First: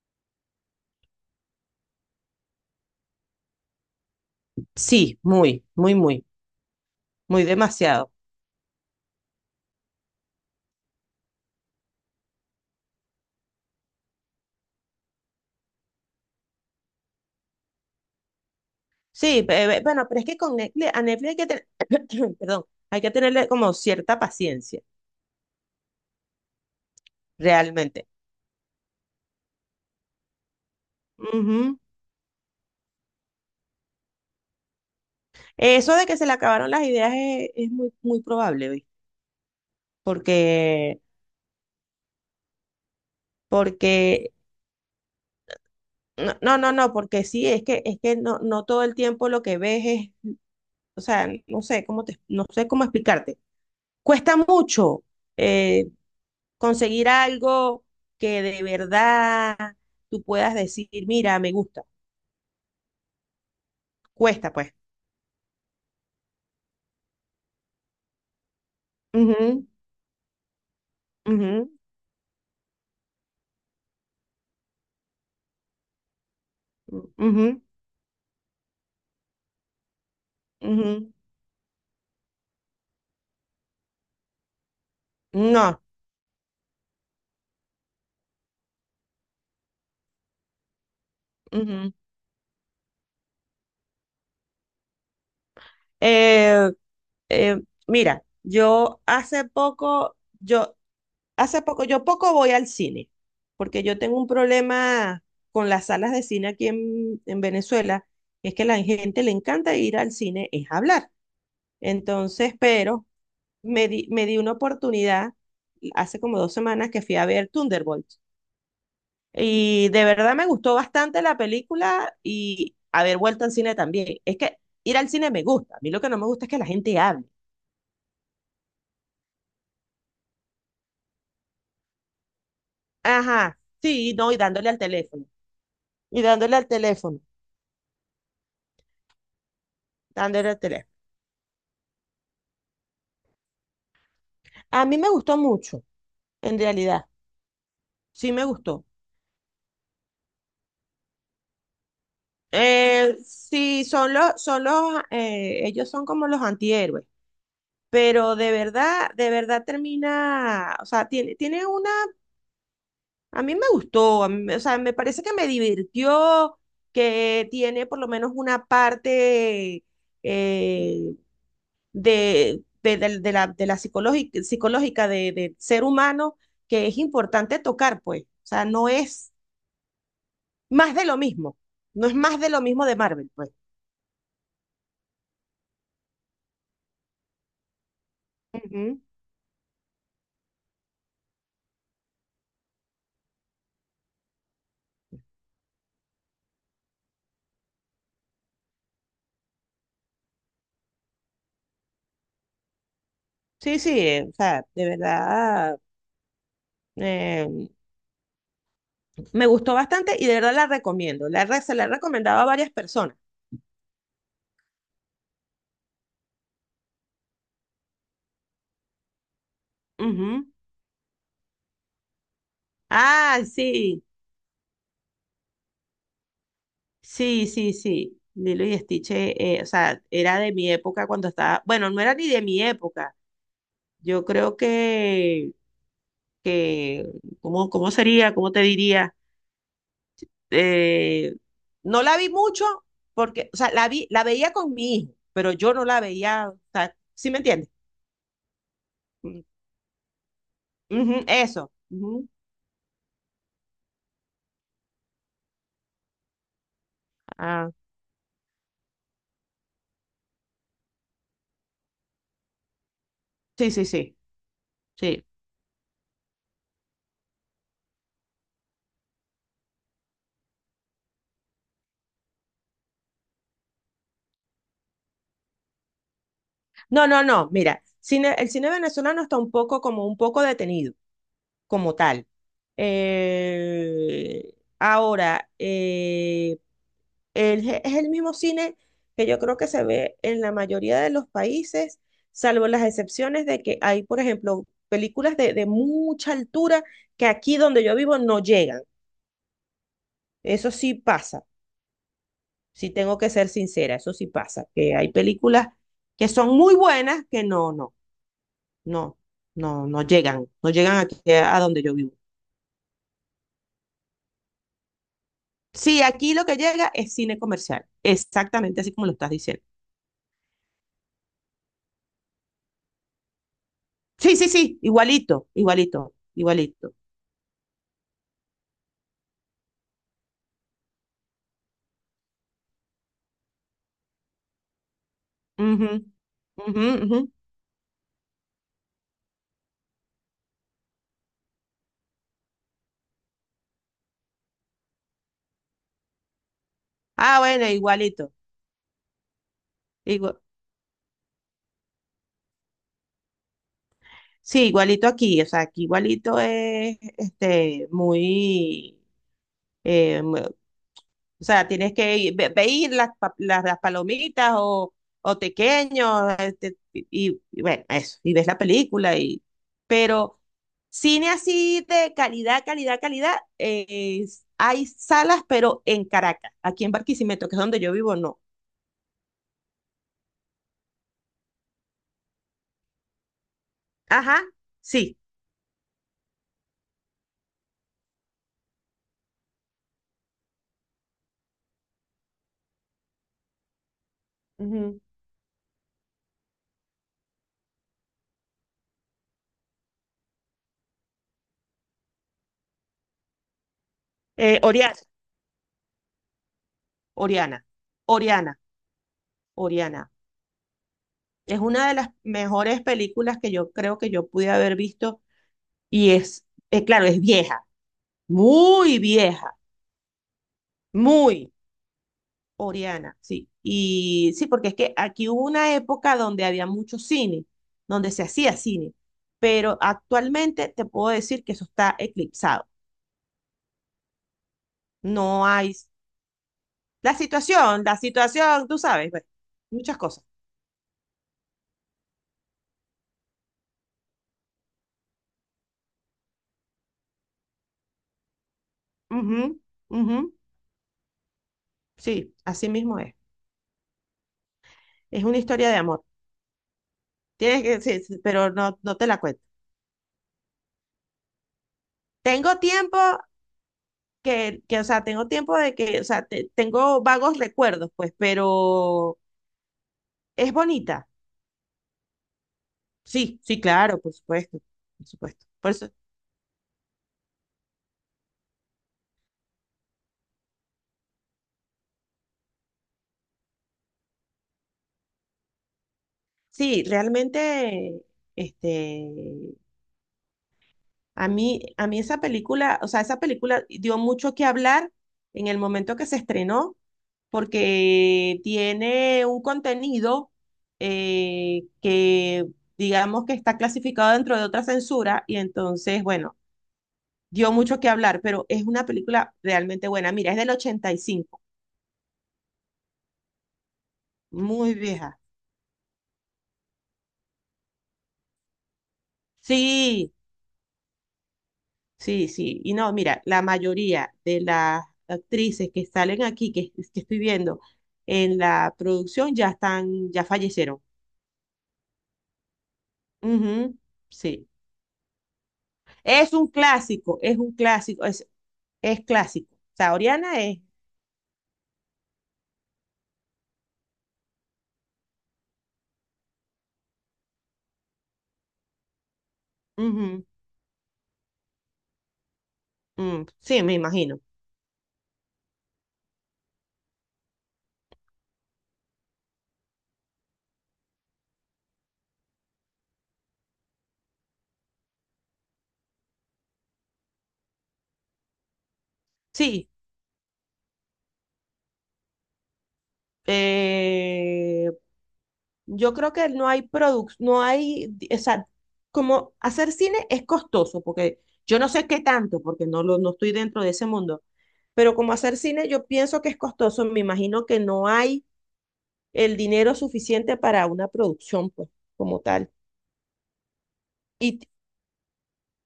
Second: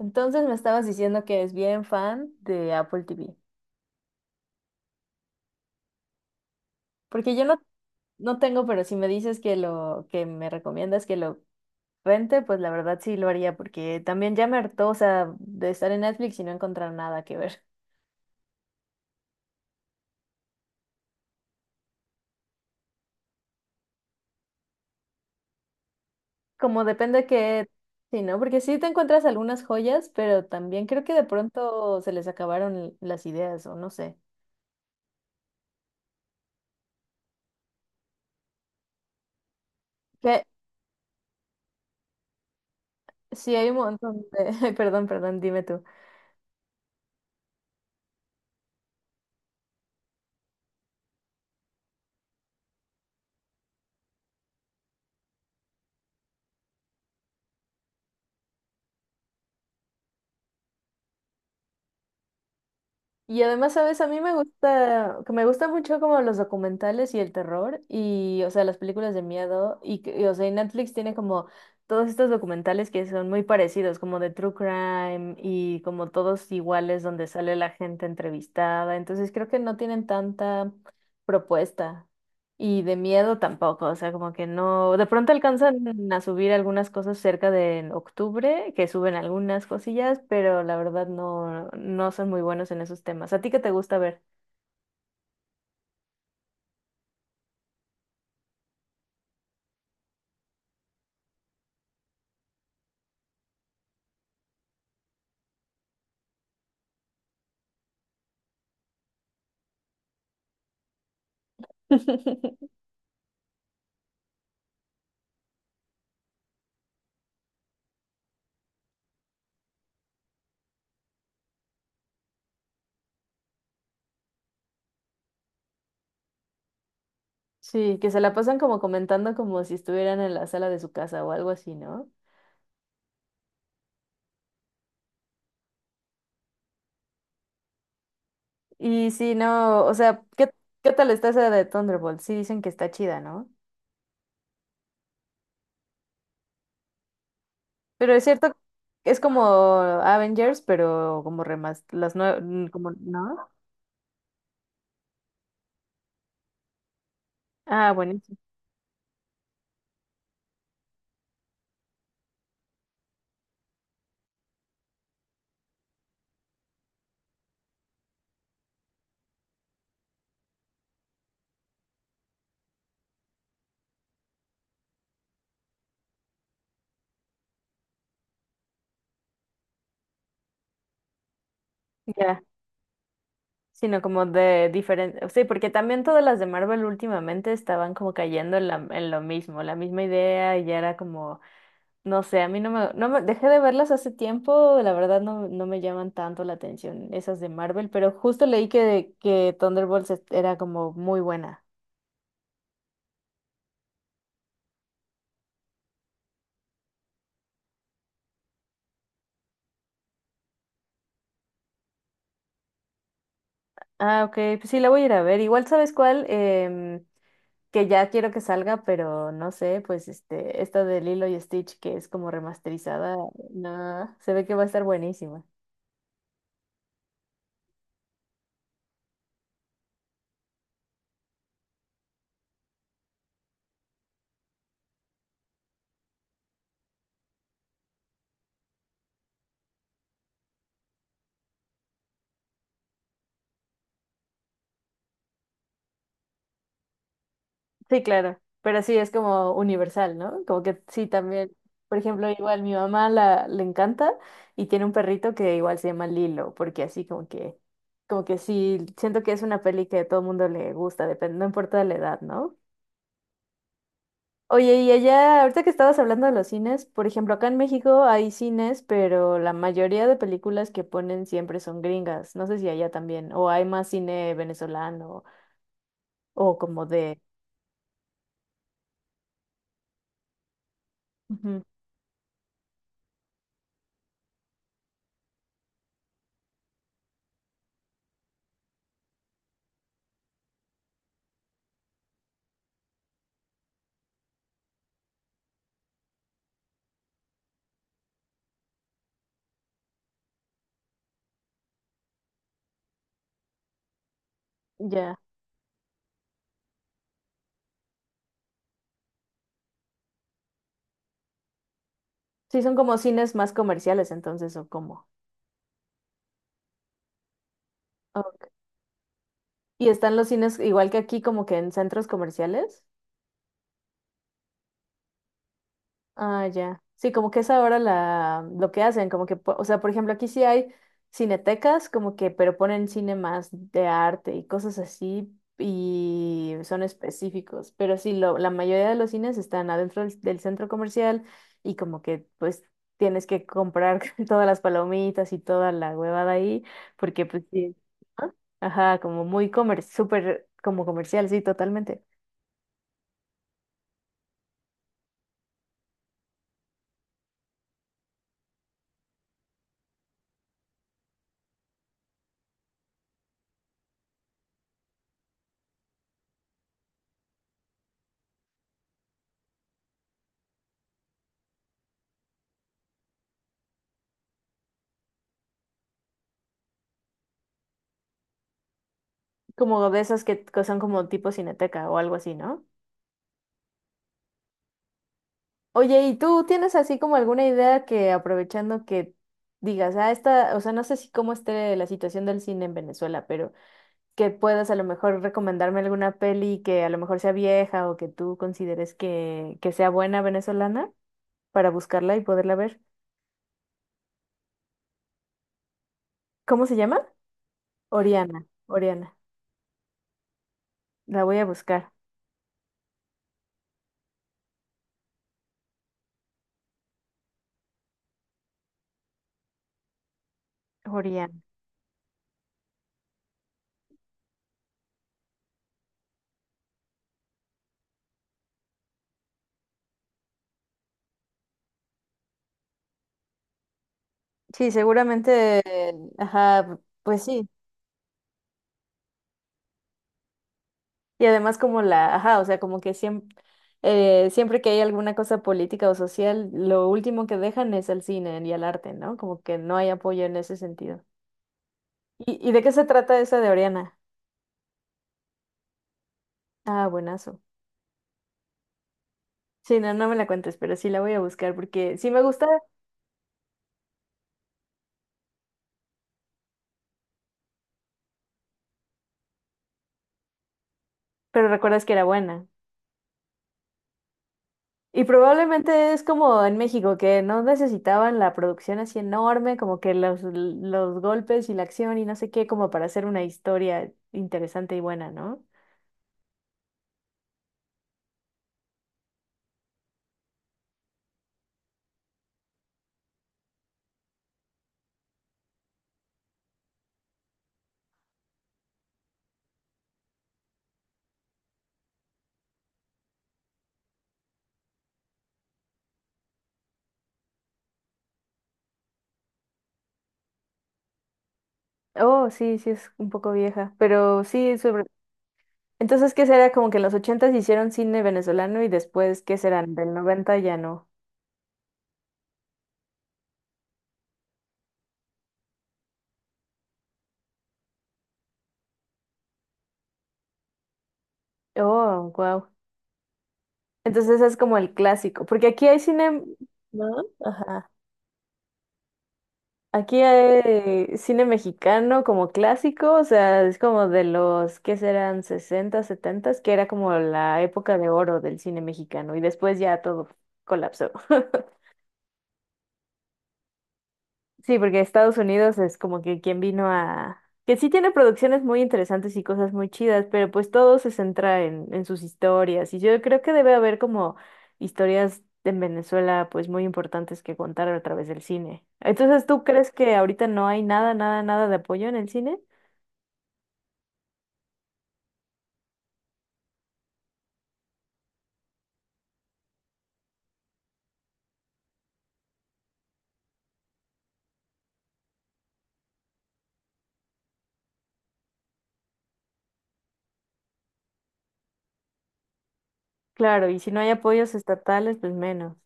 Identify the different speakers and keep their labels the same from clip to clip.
Speaker 1: Entonces me estabas diciendo que es bien fan de Apple TV.
Speaker 2: Sí, muy, muy, muy,
Speaker 1: Porque yo
Speaker 2: muy
Speaker 1: no,
Speaker 2: demasiado.
Speaker 1: no tengo, pero si me dices que lo que me recomiendas que lo rente, pues la verdad sí lo haría, porque también ya me hartó, o sea, de estar en Netflix y no encontrar nada que ver.
Speaker 2: Sí, bueno, pero es que con Netflix, a Netflix hay que tener, perdón, hay que tenerle como cierta paciencia,
Speaker 1: Como depende que,
Speaker 2: realmente.
Speaker 1: sí, ¿no? Porque sí te encuentras algunas joyas, pero también creo que de
Speaker 2: Ujú.
Speaker 1: pronto se les acabaron las ideas, o no sé.
Speaker 2: Eso de que se le acabaron las ideas es muy, muy probable, ¿oí?
Speaker 1: Que
Speaker 2: Porque,
Speaker 1: sí hay un montón
Speaker 2: porque,
Speaker 1: de, perdón, perdón, dime tú.
Speaker 2: no, no, no, no, porque sí, es que no, no todo el tiempo lo que ves es, o sea, no sé cómo explicarte. Cuesta mucho. eh, Conseguir algo que de verdad tú puedas decir, mira, me gusta,
Speaker 1: Y además, ¿sabes? A mí me
Speaker 2: cuesta pues.
Speaker 1: gusta, que me gusta mucho como los documentales y el terror y, o sea, las películas de
Speaker 2: Ujú,
Speaker 1: miedo y, o sea, y Netflix tiene como
Speaker 2: ujú,
Speaker 1: todos estos documentales que son muy parecidos, como de True Crime y como todos iguales donde sale
Speaker 2: ujú,
Speaker 1: la gente entrevistada. Entonces creo que no tienen tanta
Speaker 2: ujú.
Speaker 1: propuesta. Y de miedo tampoco, o sea, como que no, de pronto alcanzan
Speaker 2: No.
Speaker 1: a subir algunas cosas cerca de en octubre, que suben algunas cosillas, pero la verdad no,
Speaker 2: Ujú.
Speaker 1: no son muy buenos en esos temas. ¿A ti qué te gusta ver?
Speaker 2: Eh, eh, Mira, yo hace poco, yo poco voy al cine, porque yo tengo un problema con las salas de cine en Venezuela, es que la gente le encanta ir al cine, es hablar. Entonces, pero me di una oportunidad hace como dos semanas que fui a ver Thunderbolts. Y de verdad me gustó bastante la película y haber vuelto al cine también. Es que ir al cine me gusta. A mí lo que no me gusta es que la gente hable.
Speaker 1: Sí, que se la pasan como comentando como si estuvieran en la sala de su casa o algo así, ¿no?
Speaker 2: Ajá, sí, no, y dándole al teléfono. Y dándole al teléfono,
Speaker 1: Y sí, no, o sea, ¿qué,
Speaker 2: dándole al teléfono.
Speaker 1: qué tal está esa de Thunderbolt? Sí dicen que está chida, ¿no?
Speaker 2: A mí me gustó mucho, en realidad.
Speaker 1: Pero es
Speaker 2: Sí me
Speaker 1: cierto,
Speaker 2: gustó.
Speaker 1: es como Avengers, pero como como, ¿no?
Speaker 2: Sí, ellos son como los antihéroes.
Speaker 1: Ah,
Speaker 2: Pero
Speaker 1: buenísimo.
Speaker 2: de verdad termina, o sea, tiene una. A mí me gustó, a mí me- o sea, me parece que me divirtió, que tiene por lo menos una parte eh, de la psicológica, psicológica de ser humano que es importante tocar, pues. O sea, no es más de lo mismo, no es
Speaker 1: Ya,
Speaker 2: más de lo mismo de Marvel, pues.
Speaker 1: sino como de diferente, sí, porque también todas las de Marvel últimamente estaban como cayendo en,
Speaker 2: Ujú.
Speaker 1: en lo mismo, la misma idea y ya era como, no sé, a mí no me, dejé de verlas hace tiempo, la verdad no me llaman tanto la atención esas de Marvel, pero justo leí que era como muy buena.
Speaker 2: Sí, sí, o sea, de verdad eh, me gustó bastante y de verdad la recomiendo. Se la he recomendado a varias personas.
Speaker 1: Ah, ok, pues sí, la voy a ir a ver, igual sabes cuál. Que ya quiero que salga, pero no sé, pues
Speaker 2: Ujú.
Speaker 1: este, esta de Lilo y Stitch que es como remasterizada,
Speaker 2: Ah, sí.
Speaker 1: no, se ve que va a estar buenísima.
Speaker 2: Sí, sí, sí. Lilo y Stitch, o sea, era de mi época cuando estaba. Bueno, no era ni de mi época. Yo creo que, ¿cómo, cómo sería? ¿Cómo te diría? Eh, no la vi mucho porque, o sea, la veía con mi hijo, pero yo no la veía, o sea, ¿sí me entiendes?
Speaker 1: Sí, claro, pero sí es
Speaker 2: Mm,
Speaker 1: como universal, ¿no? Como que sí
Speaker 2: ujú,
Speaker 1: también,
Speaker 2: eso.
Speaker 1: por ejemplo,
Speaker 2: Ujú.
Speaker 1: igual mi mamá la le encanta y tiene un perrito que igual se llama Lilo, porque así
Speaker 2: Ah,
Speaker 1: como que sí siento que es una peli que a todo el mundo le gusta, depende, no importa la edad, ¿no?
Speaker 2: sí, sí, sí,
Speaker 1: Oye, y
Speaker 2: sí.
Speaker 1: allá, ahorita que estabas hablando de los cines, por ejemplo, acá en México hay cines, pero la mayoría de películas que ponen siempre son gringas. No sé si allá también, o hay más cine venezolano o como de.
Speaker 2: No, no, no. Mira, el cine venezolano está un poco como un poco detenido.
Speaker 1: Ujú.
Speaker 2: Como tal. Eh, ahora, eh, es el mismo cine que yo creo que se ve en la mayoría de los países, salvo las excepciones de que hay, por ejemplo, películas de mucha altura que aquí donde yo vivo no llegan. Eso sí pasa, sí tengo que ser sincera, eso sí pasa, que hay
Speaker 1: Ya.
Speaker 2: películas que son muy buenas que no, no llegan, no llegan aquí a donde yo vivo.
Speaker 1: Sí, son como cines más comerciales, entonces, ¿o cómo?
Speaker 2: Sí, aquí lo que llega es cine comercial,
Speaker 1: Ok.
Speaker 2: exactamente así como lo estás diciendo.
Speaker 1: Y están los cines igual que aquí, como que en centros comerciales.
Speaker 2: Sí, sí, sí, igualito, igualito,
Speaker 1: Ah, ya.
Speaker 2: igualito.
Speaker 1: Sí, como que es ahora la, lo que hacen, como que, o sea, por ejemplo, aquí sí hay cinetecas, como que, pero ponen cine más de arte y cosas así,
Speaker 2: Ujú,
Speaker 1: y son
Speaker 2: ujú, ujú.
Speaker 1: específicos, pero sí, lo, la mayoría de los cines están adentro del, del centro comercial y como que, pues, tienes que comprar todas las palomitas y toda la huevada ahí, porque,
Speaker 2: Ah,
Speaker 1: pues,
Speaker 2: bueno,
Speaker 1: sí.
Speaker 2: igualito.
Speaker 1: ¿No? Ajá, como muy comer,
Speaker 2: igua-
Speaker 1: súper, como comercial, sí, totalmente.
Speaker 2: sí, igualito aquí, o sea, aquí igualito es este, muy, eh, o sea, tienes que ir, ve, ve ir las palomitas o tequeños, este, y bueno, eso, y ves la película, y, pero cine así de calidad, calidad, calidad, hay salas, pero en Caracas, aquí en Barquisimeto, que es donde yo vivo, no.
Speaker 1: Como de esas que son como tipo cineteca o algo así, ¿no?
Speaker 2: Ajá, sí.
Speaker 1: Oye, ¿y tú tienes así como alguna idea que aprovechando que digas, ah, esta, o sea, no sé si cómo esté la situación del cine en Venezuela, pero que puedas a lo
Speaker 2: Ujú.
Speaker 1: mejor recomendarme alguna peli que a lo mejor sea vieja o que tú consideres que sea buena venezolana para buscarla y poderla ver?
Speaker 2: Oriana,
Speaker 1: ¿Cómo se llama?
Speaker 2: Oriana,
Speaker 1: Oriana,
Speaker 2: Oriana,
Speaker 1: Oriana.
Speaker 2: Oriana.
Speaker 1: La voy a
Speaker 2: Es una
Speaker 1: buscar.
Speaker 2: de las mejores películas que yo creo que yo pude haber visto y es, claro, es vieja, muy vieja,
Speaker 1: Oriana.
Speaker 2: muy Oriana, sí. Y sí, porque es que aquí hubo una época donde había mucho cine, donde se hacía cine, pero actualmente te puedo decir que eso está eclipsado.
Speaker 1: Sí,
Speaker 2: No
Speaker 1: seguramente,
Speaker 2: hay
Speaker 1: ajá, pues sí.
Speaker 2: la situación, tú sabes, bueno, muchas cosas.
Speaker 1: Y además como la, ajá, o sea, como que siempre, siempre que hay alguna cosa política o social, lo último que dejan es al cine y al arte, ¿no? Como
Speaker 2: Ujú,
Speaker 1: que no hay
Speaker 2: ujú,
Speaker 1: apoyo en ese sentido.
Speaker 2: sí,
Speaker 1: Y de
Speaker 2: así
Speaker 1: qué se
Speaker 2: mismo es.
Speaker 1: trata esa de Oriana?
Speaker 2: Es una historia de amor.
Speaker 1: Ah, buenazo.
Speaker 2: Tienes que, sí, sí, pero no, no te la cuento.
Speaker 1: Sí, no, no me la cuentes, pero sí la voy a buscar porque sí me gusta,
Speaker 2: Tengo tiempo Tengo tiempo de que, o sea, tengo vagos recuerdos, pues, pero es bonita.
Speaker 1: pero recuerdas que era buena.
Speaker 2: Sí, sí, claro, por supuesto,
Speaker 1: Y
Speaker 2: por supuesto. Por eso,
Speaker 1: probablemente es como en México, que no necesitaban la producción así enorme, como que los golpes y la acción y no sé qué, como para hacer una historia interesante y buena, ¿no?
Speaker 2: sí, realmente, este, a mí esa película, o sea, esa película dio mucho que hablar en el momento que se estrenó, porque tiene un contenido eh, que, digamos que está clasificado dentro de otra censura, y entonces, bueno, dio mucho que hablar, pero es una película realmente buena. Mira, es del 85,
Speaker 1: Oh, sí, sí es un poco vieja, pero sí,
Speaker 2: muy
Speaker 1: sobre...
Speaker 2: vieja.
Speaker 1: Entonces, ¿qué será? Como que en los ochentas hicieron cine venezolano y después, ¿qué serán? Del
Speaker 2: Sí,
Speaker 1: noventa ya no.
Speaker 2: sí, sí. Y no, mira, la mayoría de las actrices que salen aquí, que estoy viendo en la producción, ya están, ya fallecieron.
Speaker 1: Oh, wow.
Speaker 2: Ujú,
Speaker 1: Entonces es
Speaker 2: sí.
Speaker 1: como el clásico, porque aquí hay cine,
Speaker 2: Es un
Speaker 1: ¿no?
Speaker 2: clásico, es un
Speaker 1: Ajá.
Speaker 2: clásico, es clásico. O sea,
Speaker 1: Aquí
Speaker 2: Oriana es.
Speaker 1: hay cine mexicano como clásico, o sea, es como de los, ¿qué serán? 60, 70, que era como la época de oro del cine mexicano y después ya todo
Speaker 2: Ujú,
Speaker 1: colapsó.
Speaker 2: mm, sí, me imagino.
Speaker 1: Sí, porque Estados Unidos es como que quien vino a... que sí tiene producciones muy interesantes y cosas muy chidas, pero pues todo se centra en sus historias. Y yo creo que debe haber como historias en Venezuela pues muy importantes que contar a través del cine. Entonces, ¿tú
Speaker 2: Sí.
Speaker 1: crees que ahorita no hay nada de apoyo en el cine?
Speaker 2: eh, Yo creo que no hay productos, no hay, o sea, como hacer cine es costoso, porque yo no sé qué tanto, porque no estoy dentro de ese mundo, pero como hacer cine yo pienso que es costoso, me imagino que no hay el dinero suficiente para una producción, pues, como tal.
Speaker 1: Claro, y si no hay apoyos
Speaker 2: Y t-
Speaker 1: estatales, pues menos.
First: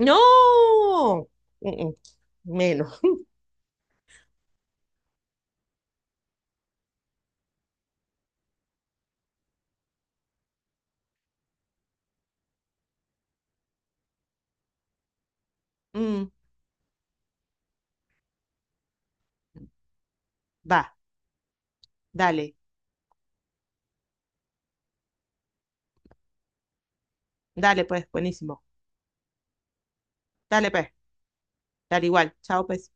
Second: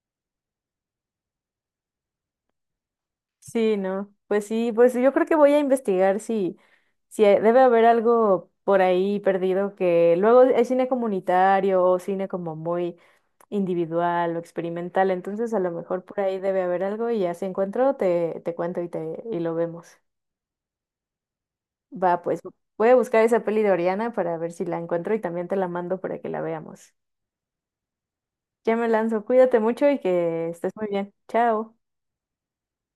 Speaker 2: no, mm, mm, menos.
Speaker 1: Sí, no. Pues sí, pues yo creo que voy a investigar si, si hay- debe haber algo por ahí perdido que luego hay cine comunitario o cine como muy individual o experimental, entonces a lo mejor por
Speaker 2: Mm,
Speaker 1: ahí debe haber algo y ya si encuentro te, te cuento y te y lo vemos.
Speaker 2: va,
Speaker 1: Va, pues
Speaker 2: dale,
Speaker 1: voy a buscar esa peli de Oriana para ver si la encuentro y también te la mando para que la veamos.
Speaker 2: dale pues, buenísimo.
Speaker 1: Ya me lanzo, cuídate mucho y que
Speaker 2: Dale
Speaker 1: estés muy
Speaker 2: pues,
Speaker 1: bien. Chao.
Speaker 2: dale igual, chao pues.